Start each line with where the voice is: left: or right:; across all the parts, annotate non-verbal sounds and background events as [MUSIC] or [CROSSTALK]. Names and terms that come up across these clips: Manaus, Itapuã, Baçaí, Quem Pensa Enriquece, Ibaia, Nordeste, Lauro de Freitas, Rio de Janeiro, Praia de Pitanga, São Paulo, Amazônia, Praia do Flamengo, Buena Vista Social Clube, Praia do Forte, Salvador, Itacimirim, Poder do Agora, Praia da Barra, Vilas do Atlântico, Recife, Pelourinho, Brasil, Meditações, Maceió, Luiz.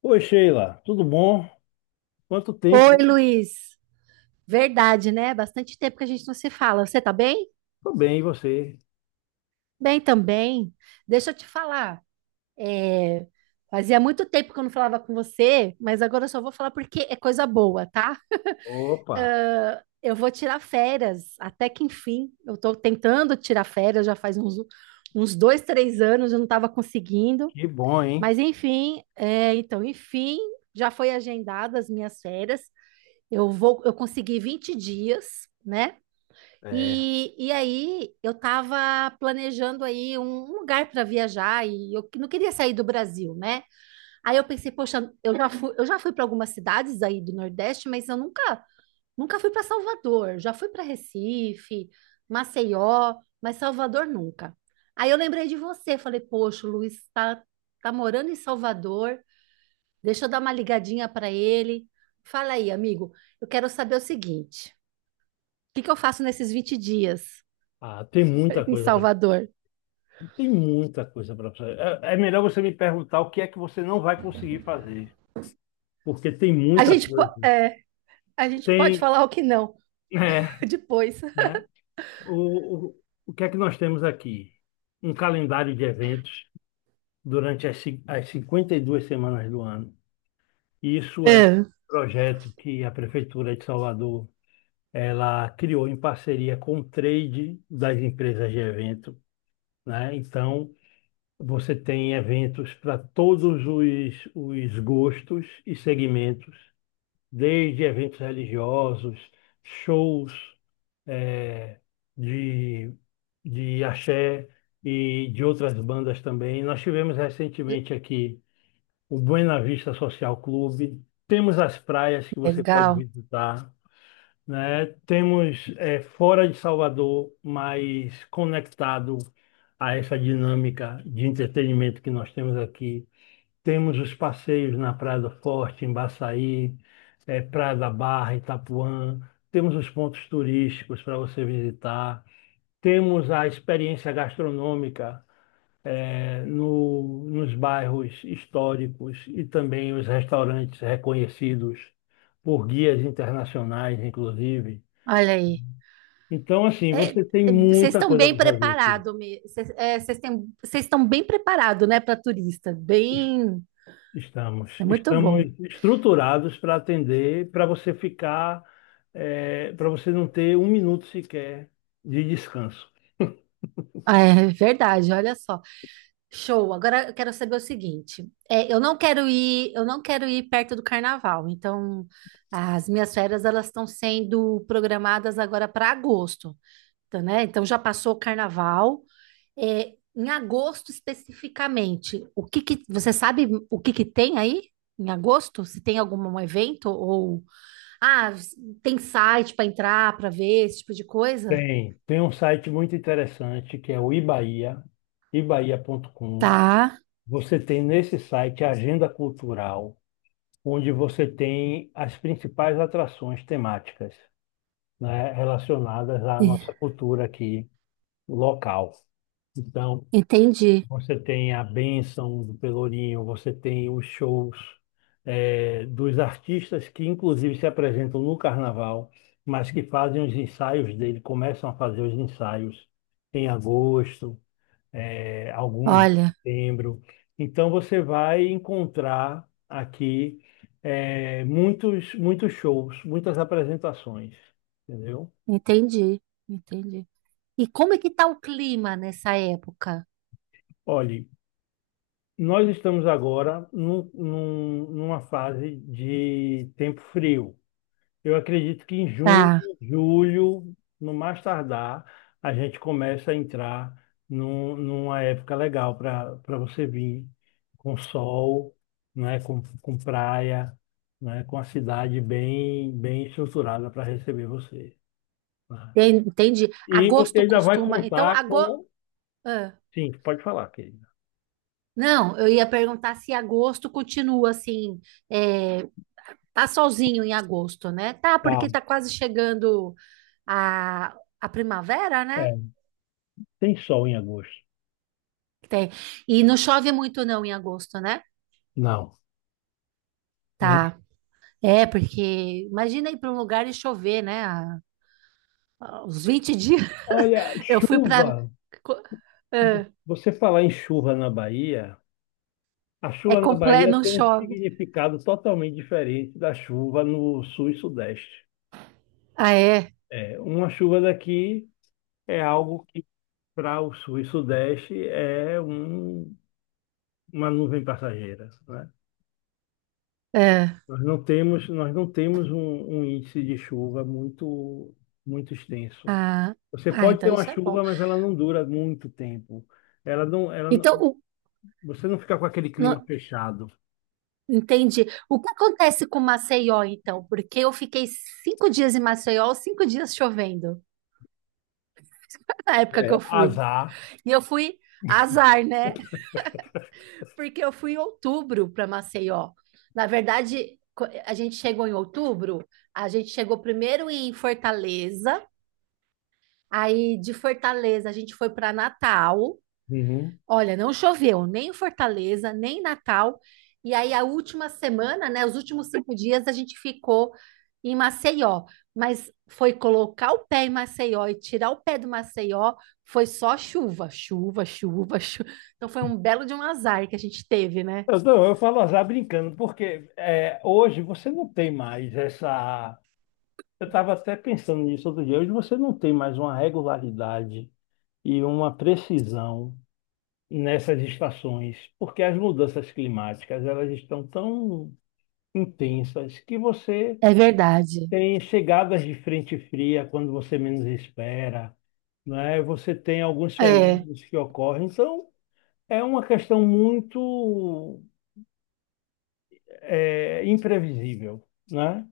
left: Oi, Sheila, tudo bom? Quanto tempo,
right: Oi,
left: hein?
right: Luiz. Verdade, né? Bastante tempo que a gente não se fala. Você tá bem?
left: Tô bem, e você?
right: Bem também. Deixa eu te falar. é, Fazia muito tempo que eu não falava com você, mas agora eu só vou falar porque é coisa boa, tá?
left: Opa,
right: Ah, eu vou tirar férias, até que enfim. Eu tô tentando tirar férias já faz uns dois, três anos, eu não estava conseguindo.
left: que bom, hein?
right: Mas enfim, já foi agendadas as minhas férias. Eu consegui 20 dias, né?
left: É.
right: E aí eu estava planejando aí um lugar para viajar e eu não queria sair do Brasil, né? Aí eu pensei, poxa, eu já fui para algumas cidades aí do Nordeste, mas eu nunca fui para Salvador. Já fui para Recife, Maceió, mas Salvador nunca. Aí eu lembrei de você, falei, poxa, o Luiz está tá tá morando em Salvador, deixa eu dar uma ligadinha para ele. Fala aí, amigo, eu quero saber o seguinte, o que que eu faço nesses 20 dias?
left: Ah, tem muita
right: Em
left: coisa para
right: Salvador.
left: tem muita coisa para fazer. É melhor você me perguntar o que é que você não vai conseguir fazer, porque tem
right: A
left: muita
right: gente,
left: coisa.
right: é, a gente pode
left: Tem,
right: falar o que não
left: é,
right: [LAUGHS] depois.
left: né? O, o, o que é que nós temos aqui? Um calendário de eventos durante as 52 semanas do ano. Isso é um
right: É.
left: projeto que a Prefeitura de Salvador ela criou em parceria com o trade das empresas de evento, né? Então, você tem eventos para todos os gostos e segmentos, desde eventos religiosos, shows eh, de, de axé e de outras bandas também. Nós tivemos recentemente aqui o Buena Vista Social Clube, temos as praias que você pode
right: Legal.
left: visitar, né? Temos, fora de Salvador, mas conectado a essa dinâmica de entretenimento que nós temos aqui. Temos os passeios na Praia do Forte, em Baçaí, Praia da Barra, Itapuã. Temos os pontos turísticos para você visitar. Temos a experiência gastronômica, nos bairros históricos, e também os restaurantes reconhecidos por guias internacionais, inclusive.
right: Olha aí.
left: Então, assim,
right: É,
left: você tem
right: vocês
left: muita
right: estão
left: coisa
right: bem
left: para fazer aqui.
right: preparados, vocês é, vocês têm- vocês estão bem preparados, né, para turista. Bem,
left: Estamos,
right: é muito
left: estamos
right: bom.
left: estruturados para atender, para você ficar, para você não ter um minuto sequer de descanso.
right: Ah, é verdade, olha só. Show. Agora eu quero saber o seguinte. É, eu não quero ir perto do carnaval. Então, as minhas férias elas estão sendo programadas agora para agosto, tá, né? Então já passou o carnaval. É, em agosto especificamente, o que que você sabe, o que que tem aí em agosto? Se tem algum evento, ou ah, tem site para entrar para ver esse tipo de coisa?
left: Tem um site muito interessante que é o Ibaia, ibaia.com.
right: Tá,
left: Você tem nesse site a agenda cultural, onde você tem as principais atrações temáticas, né, relacionadas à
right: e-
left: nossa cultura aqui local. Então,
right: entendi.
left: você tem a bênção do Pelourinho, você tem os shows, dos artistas que, inclusive, se apresentam no carnaval, mas que fazem os ensaios dele, começam a fazer os ensaios em agosto, alguns em
right: Olha,
left: setembro. Então, você vai encontrar aqui, muitos, muitos shows, muitas apresentações, entendeu?
right: entendi, entendi. E como é que tá o clima nessa época?
left: Olhe. Nós estamos agora numa fase de tempo frio. Eu acredito que em junho,
right: Tá,
left: julho, no mais tardar, a gente começa a entrar numa época legal para você vir com sol, né, com praia, né, com a cidade bem estruturada para receber você, né?
right: entendi.
left: E você
right: Agosto
left: ainda vai
right: costuma. Então,
left: contar
right: agosto.
left: com. Sim, pode falar, querida.
right: Não, eu ia perguntar se agosto continua assim, é, tá solzinho em agosto, né? Tá,
left: Tá.
right: porque tá quase chegando a, a primavera, né?
left: É. Tem sol em agosto?
right: Que tem. E não chove muito não em agosto, né?
left: Não. Não.
right: Tá. É, porque imagina ir para um lugar e chover, né? Os 20 dias
left: Olha,
right: [LAUGHS] eu fui para
left: chuva.
right: é,
left: Você falar em chuva na Bahia, a
right: é
left: chuva na
right: completo,
left: Bahia
right: não
left: tem um
right: chove.
left: significado totalmente diferente da chuva no sul e sudeste.
right: Ah, é?
left: É, uma chuva daqui é algo que para o sul e sudeste é uma nuvem passageira, né?
right: É.
left: Nós não temos um índice de chuva muito, muito extenso.
right: Ah,
left: Você
right: ah,
left: pode
right: então
left: ter uma
right: isso é bom.
left: chuva, mas ela não dura muito tempo. Ela não,
right: Então, o,
left: você não fica com aquele clima
right: no-
left: fechado.
right: Entendi. O que acontece com Maceió, então? Porque eu fiquei 5 dias em Maceió, 5 dias chovendo, na época que
left: É,
right: eu fui.
left: azar.
right: E eu fui, azar, né? Porque eu fui em outubro para Maceió. Na verdade, a gente chegou em outubro, a gente chegou primeiro em Fortaleza, aí de Fortaleza a gente foi para Natal.
left: Uhum.
right: Olha, não choveu nem em Fortaleza, nem em Natal. E aí, a última semana, né? Os últimos 5 dias, a gente ficou em Maceió. Mas foi colocar o pé em Maceió e tirar o pé do Maceió, foi só chuva, chuva, chuva, chuva. Então, foi um belo de um azar que a gente teve, né?
left: Eu, não, eu falo azar brincando, porque, hoje você não tem mais essa. Eu estava até pensando nisso outro dia. Hoje você não tem mais uma regularidade e uma precisão nessas estações, porque as mudanças climáticas elas estão tão intensas que você
right: É verdade.
left: tem chegadas de frente fria quando você menos espera, né? Você tem alguns
right: É,
left: fenômenos que ocorrem. Então, é uma questão muito, imprevisível, né?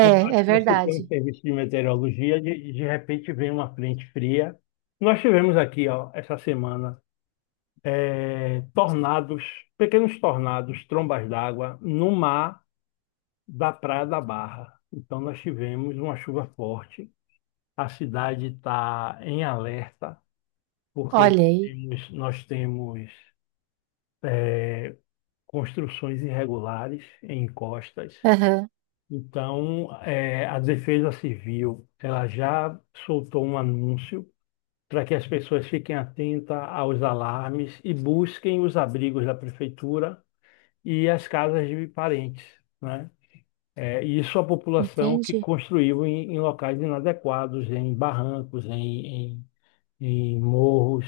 left: Por mais
right: é
left: que você tenha um
right: verdade.
left: serviço de meteorologia, de repente vem uma frente fria. Nós tivemos aqui, ó, essa semana, tornados, pequenos tornados, trombas d'água, no mar da Praia da Barra. Então, nós tivemos uma chuva forte. A cidade está em alerta, porque
right: Olha aí.
left: nós temos, é, construções irregulares em encostas.
right: Aham,
left: Então, a Defesa Civil, ela já soltou um anúncio para que as pessoas fiquem atentas aos alarmes e busquem os abrigos da prefeitura e as casas de parentes, né? E isso a população que
right: entendi.
left: construiu em locais inadequados, em barrancos, em morros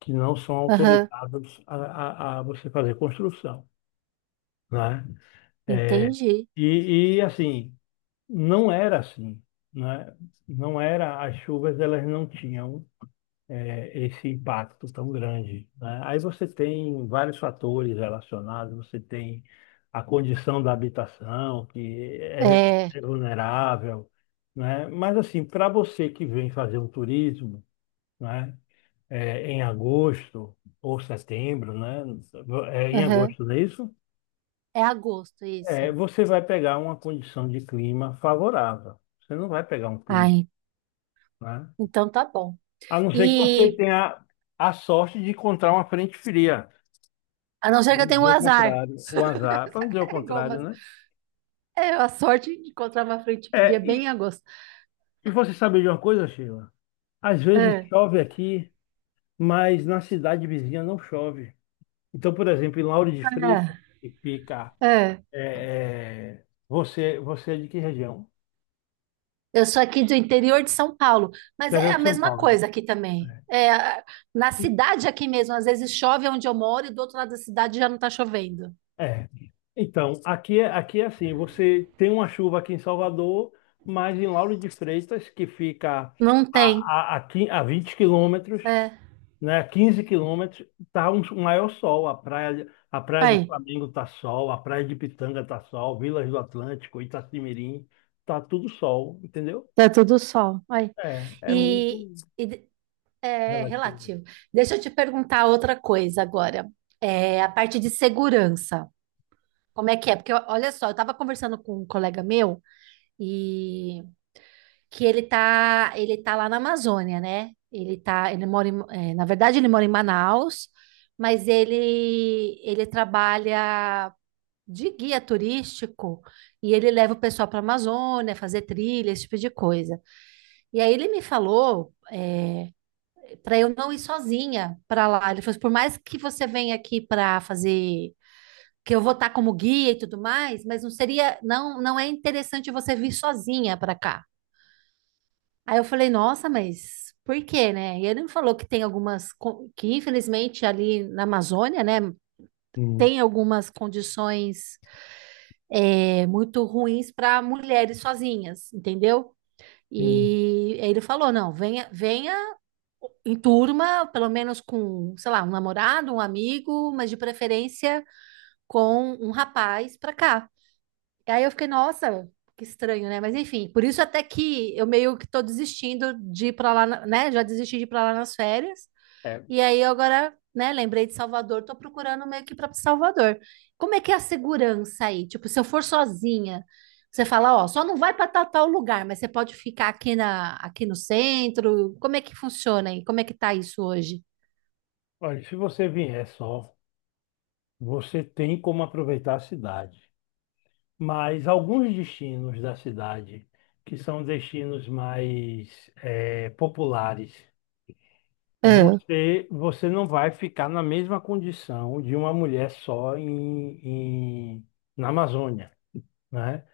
left: que não são
right: Aham,
left: autorizados a você fazer construção, né? Eh,
right: entendi.
left: e assim não era assim, né? Não era, as chuvas elas não tinham, esse impacto tão grande, né? Aí você tem vários fatores relacionados, você tem a condição da habitação, que é,
right: É,
left: é vulnerável, né? Mas assim, para você que vem fazer um turismo, né? É, em agosto ou setembro, né? É, em
right: aham.
left: agosto, não é isso?
right: É agosto,
left: É,
right: isso.
left: você vai pegar uma condição de clima favorável. Você não vai pegar um clima,
right: Ai,
left: né?
right: então tá bom.
left: A não ser que você
right: E
left: tenha a sorte de encontrar uma frente fria,
right: a não
left: para
right: ser que eu
left: não
right: tenha um
left: dizer o
right: azar.
left: contrário, o azar, para não dizer o
right: [LAUGHS] É igual,
left: contrário,
right: mas
left: né?
right: é a sorte de encontrar uma frente
left: É,
right: fria bem em
left: e,
right: agosto.
left: e você sabe de uma coisa, Sheila? Às vezes
right: É,
left: chove aqui, mas na cidade vizinha não chove. Então, por exemplo, em Lauro de Freitas, que fica.
right: é, é.
left: Você é de que região?
right: Eu sou aqui do interior de São Paulo, mas é
left: Interior
right: a
left: de São
right: mesma
left: Paulo.
right: coisa aqui também.
left: É.
right: Na cidade aqui mesmo, às vezes chove onde eu moro e do outro lado da cidade já não tá chovendo.
left: É. Então, aqui é, assim, você tem uma chuva aqui em Salvador, mas em Lauro de Freitas, que fica
right: Não
left: a,
right: tem.
left: a, a, quin- a 20 km quilômetros,
right: É.
left: né, 15 km, tá um, um maior sol. A praia do
right: Aí,
left: Flamengo tá sol, a praia de Pitanga tá sol, Vilas do Atlântico, Itacimirim, tá tudo sol, entendeu?
right: tá tudo sol. Aí.
left: É, é muito
right: E, e de- É
left: relativo.
right: relativo. Deixa eu te perguntar outra coisa agora. É a parte de segurança. Como é que é? Porque ó, olha só, eu tava conversando com um colega meu e ele tá lá na Amazônia, né? Ele mora em, na verdade ele mora em Manaus, mas ele trabalha de guia turístico e ele leva o pessoal para a Amazônia fazer trilha, esse tipo de coisa. E aí ele me falou, para eu não ir sozinha para lá. Ele falou, assim, por mais que você venha aqui para fazer, que eu vou estar como guia e tudo mais, mas não seria, não, não é interessante você vir sozinha para cá. Aí eu falei, nossa, mas por quê, né? E ele me falou que tem que infelizmente ali na Amazônia, né,
left: Sim,
right: tem algumas condições muito ruins para mulheres sozinhas, entendeu?
left: sim.
right: E aí ele falou, não, venha, venha em turma, pelo menos com, sei lá, um namorado, um amigo, mas de preferência com um rapaz para cá. E aí eu fiquei, nossa, que estranho, né? Mas enfim, por isso até que eu meio que tô desistindo de ir pra lá, né? Já desisti de ir pra lá nas férias.
left: É,
right: E aí eu agora, né, lembrei de Salvador, tô procurando meio que ir pra Salvador. Como é que é a segurança aí? Tipo, se eu for sozinha, você fala, ó, só não vai pra tal, tal lugar, mas você pode ficar aqui aqui no centro. Como é que funciona aí? Como é que tá isso hoje?
left: olha, se você vier só, você tem como aproveitar a cidade. Mas alguns destinos da cidade, que são destinos mais, populares,
right: Ah,
left: você não vai ficar na mesma condição de uma mulher só na Amazônia, né?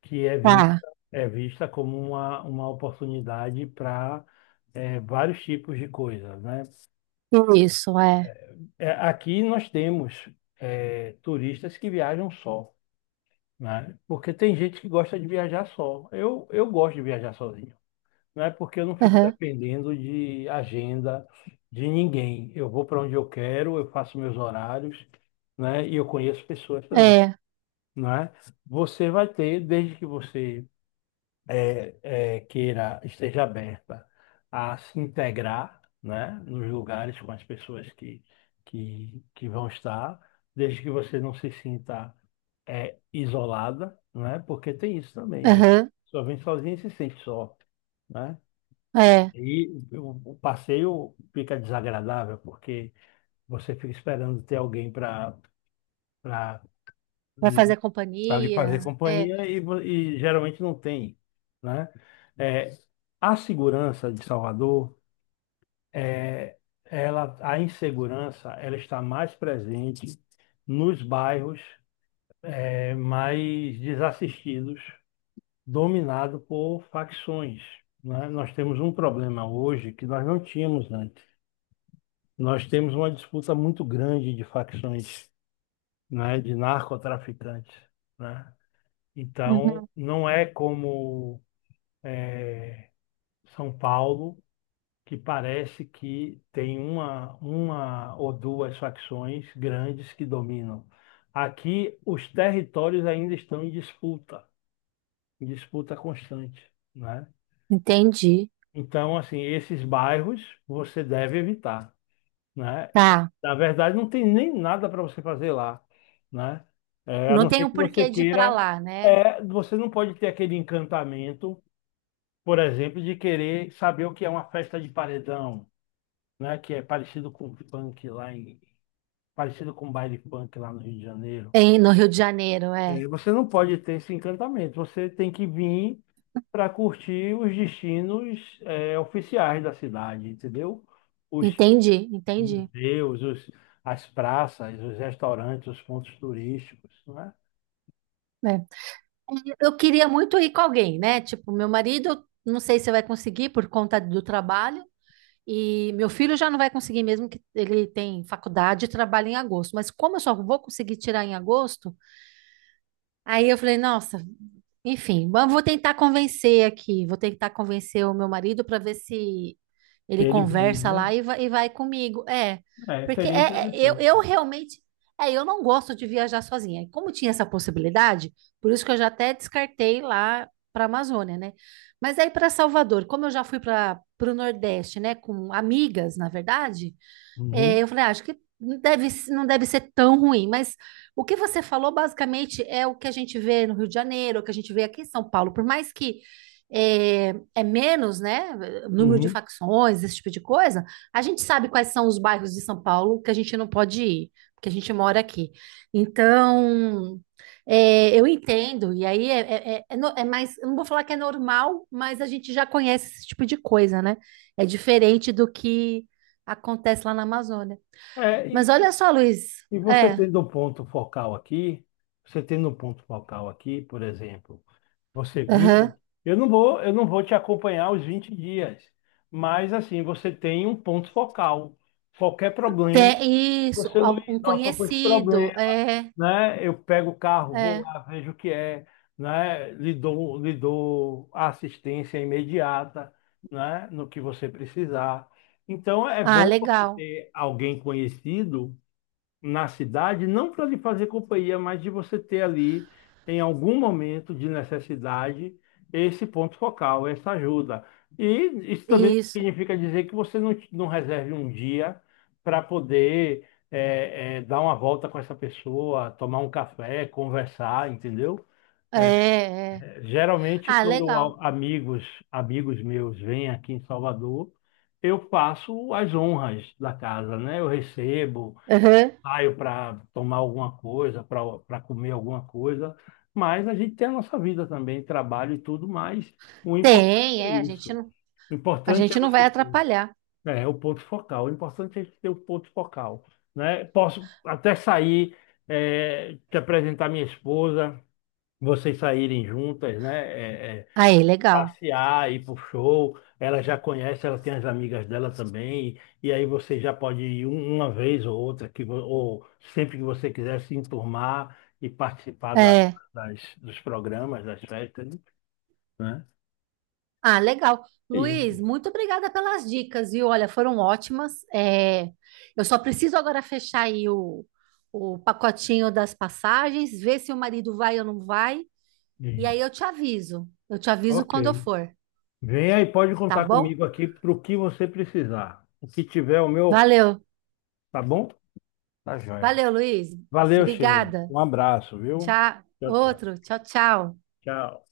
left: Que é vista,
right: tá,
left: é vista como uma oportunidade para vários tipos de coisas, né?
right: isso, é.
left: Aqui nós temos, turistas que viajam só. Né? Porque tem gente que gosta de viajar só. Eu gosto de viajar sozinho, né? Porque eu não fico
right: Aham,
left: dependendo de agenda de ninguém. Eu vou para onde eu quero, eu faço meus horários, né? E eu conheço pessoas também,
right: é,
left: né? Você vai ter, desde que você, queira, esteja aberta a se integrar, né, nos lugares com as pessoas que, que vão estar, desde que você não se sinta, isolada, né, porque tem isso também,
right: aham,
left: só vem sozinha e se sente só, né?
right: é.
left: E o passeio fica desagradável porque você fica esperando ter alguém para
right: Vai fazer
left: para lhe fazer
right: companhia?
left: companhia, e, e geralmente não tem, né? É, a segurança de Salvador, é, ela, a insegurança, ela está mais presente nos bairros, mais desassistidos, dominado por facções, né? Nós temos um problema hoje que nós não tínhamos antes. Nós temos uma disputa muito grande de facções, né? De narcotraficantes, né? Então,
right: Uhum.
left: não é como São Paulo, que parece que tem uma, ou duas facções grandes que dominam. Aqui, os territórios ainda estão em disputa constante, né?
right: Entendi.
left: Então, assim, esses bairros você deve evitar, né?
right: Tá.
left: Na verdade, não tem nem nada para você fazer lá, né? É, a
right: Não
left: não
right: tem
left: ser
right: o
left: que você
right: porquê de ir pra
left: queira,
right: lá, né?
left: você não pode ter aquele encantamento, por exemplo, de querer saber o que é uma festa de paredão, né? Que é parecido com baile funk lá no Rio de Janeiro.
right: No Rio de Janeiro, é.
left: É, você não pode ter esse encantamento. Você tem que vir para curtir os destinos, oficiais da cidade, entendeu? Os
right: Entendi, entendi.
left: museus, as praças, os restaurantes, os pontos turísticos, né?
right: É. Eu queria muito ir com alguém, né? Tipo, meu marido, eu não sei se vai conseguir por conta do trabalho. E meu filho já não vai conseguir mesmo, que ele tem faculdade e trabalha em agosto. Mas como eu só vou conseguir tirar em agosto, aí eu falei, nossa, enfim, mas vou tentar convencer aqui, vou tentar convencer o meu marido para ver se
left: Se
right: ele
left: ele vem,
right: conversa
left: né?
right: lá e vai comigo. É,
left: É,
right: porque
left: seria interessante.
right: eu realmente, é, eu não gosto de viajar sozinha. E como tinha essa possibilidade, por isso que eu já até descartei lá para a Amazônia, né? Mas aí para Salvador, como eu já fui para o Nordeste, né, com amigas, na verdade, é,
left: Uhum,
right: eu falei, "Ah, acho que não deve ser tão ruim", mas o que você falou basicamente é o que a gente vê no Rio de Janeiro, o que a gente vê aqui em São Paulo, por mais que é menos, né, número de
left: uhum.
right: facções, esse tipo de coisa, a gente sabe quais são os bairros de São Paulo que a gente não pode ir, porque a gente mora aqui. Então, é, eu entendo, e aí é mais, eu não vou falar que é normal, mas a gente já conhece esse tipo de coisa, né? É diferente do que acontece lá na Amazônia.
left: É,
right: Mas
left: e,
right: olha só, Luiz,
left: e você
right: é,
left: tendo um ponto focal aqui, você tendo um ponto focal aqui, por exemplo. Você vindo,
right: aham.
left: eu não vou te acompanhar os 20 dias, mas assim, você tem um ponto focal. Qualquer problema,
right: Tem isso,
left: você, Luiz,
right: algum
left: ó, tô com esse problema,
right: conhecido, é,
left: né? Eu pego o carro, vou
right: é.
left: lá, vejo o que é, né? Lhe dou a assistência imediata, né? No que você precisar. Então, é
right: Ah,
left: bom você
right: legal,
left: ter alguém conhecido na cidade, não para lhe fazer companhia, mas de você ter ali, em algum momento de necessidade, esse ponto focal, essa ajuda. E isso também
right: isso,
left: significa dizer que você não reserve um dia para poder, dar uma volta com essa pessoa, tomar um café, conversar, entendeu?
right: é, é.
left: Geralmente,
right: Ah,
left: quando
right: legal.
left: amigos meus vêm aqui em Salvador, eu faço as honras da casa, né? Eu recebo,
right: Aham.
left: saio para tomar alguma coisa, para comer alguma coisa, mas a gente tem a nossa vida também, trabalho e tudo, mas o importante
right: Tem,
left: é
right: é,
left: isso. O
right: a
left: importante é
right: gente não
left: você
right: vai
left: ter.
right: atrapalhar.
left: É o ponto focal. O importante é a gente ter o ponto focal, né? Posso até sair, te apresentar minha esposa, vocês saírem juntas, né? Eh, eh,
right: Aí, legal.
left: passear, ir pro show. Ela já conhece, ela tem as amigas dela também. E aí você já pode ir uma vez ou outra, que, ou sempre que você quiser se enturmar e participar
right: É.
left: das, dos programas, das festas, né?
right: Ah, legal.
left: É isso.
right: Luiz, muito obrigada pelas dicas, viu? Olha, foram ótimas. É, eu só preciso agora fechar aí o pacotinho das passagens, ver se o marido vai ou não vai. E aí
left: Isso.
right: eu te aviso.
left: Ok.
right: Quando eu for,
left: Venha e pode
right: tá
left: contar
right: bom?
left: comigo aqui para o que você precisar. O que tiver o meu,
right: Valeu.
left: tá bom? Tá joia.
right: Valeu, Luiz.
left: Valeu, Sheila.
right: Obrigada.
left: Um abraço, viu?
right: Tchau.
left: Tchau, tchau.
right: Outro. Tchau, tchau.
left: Tchau.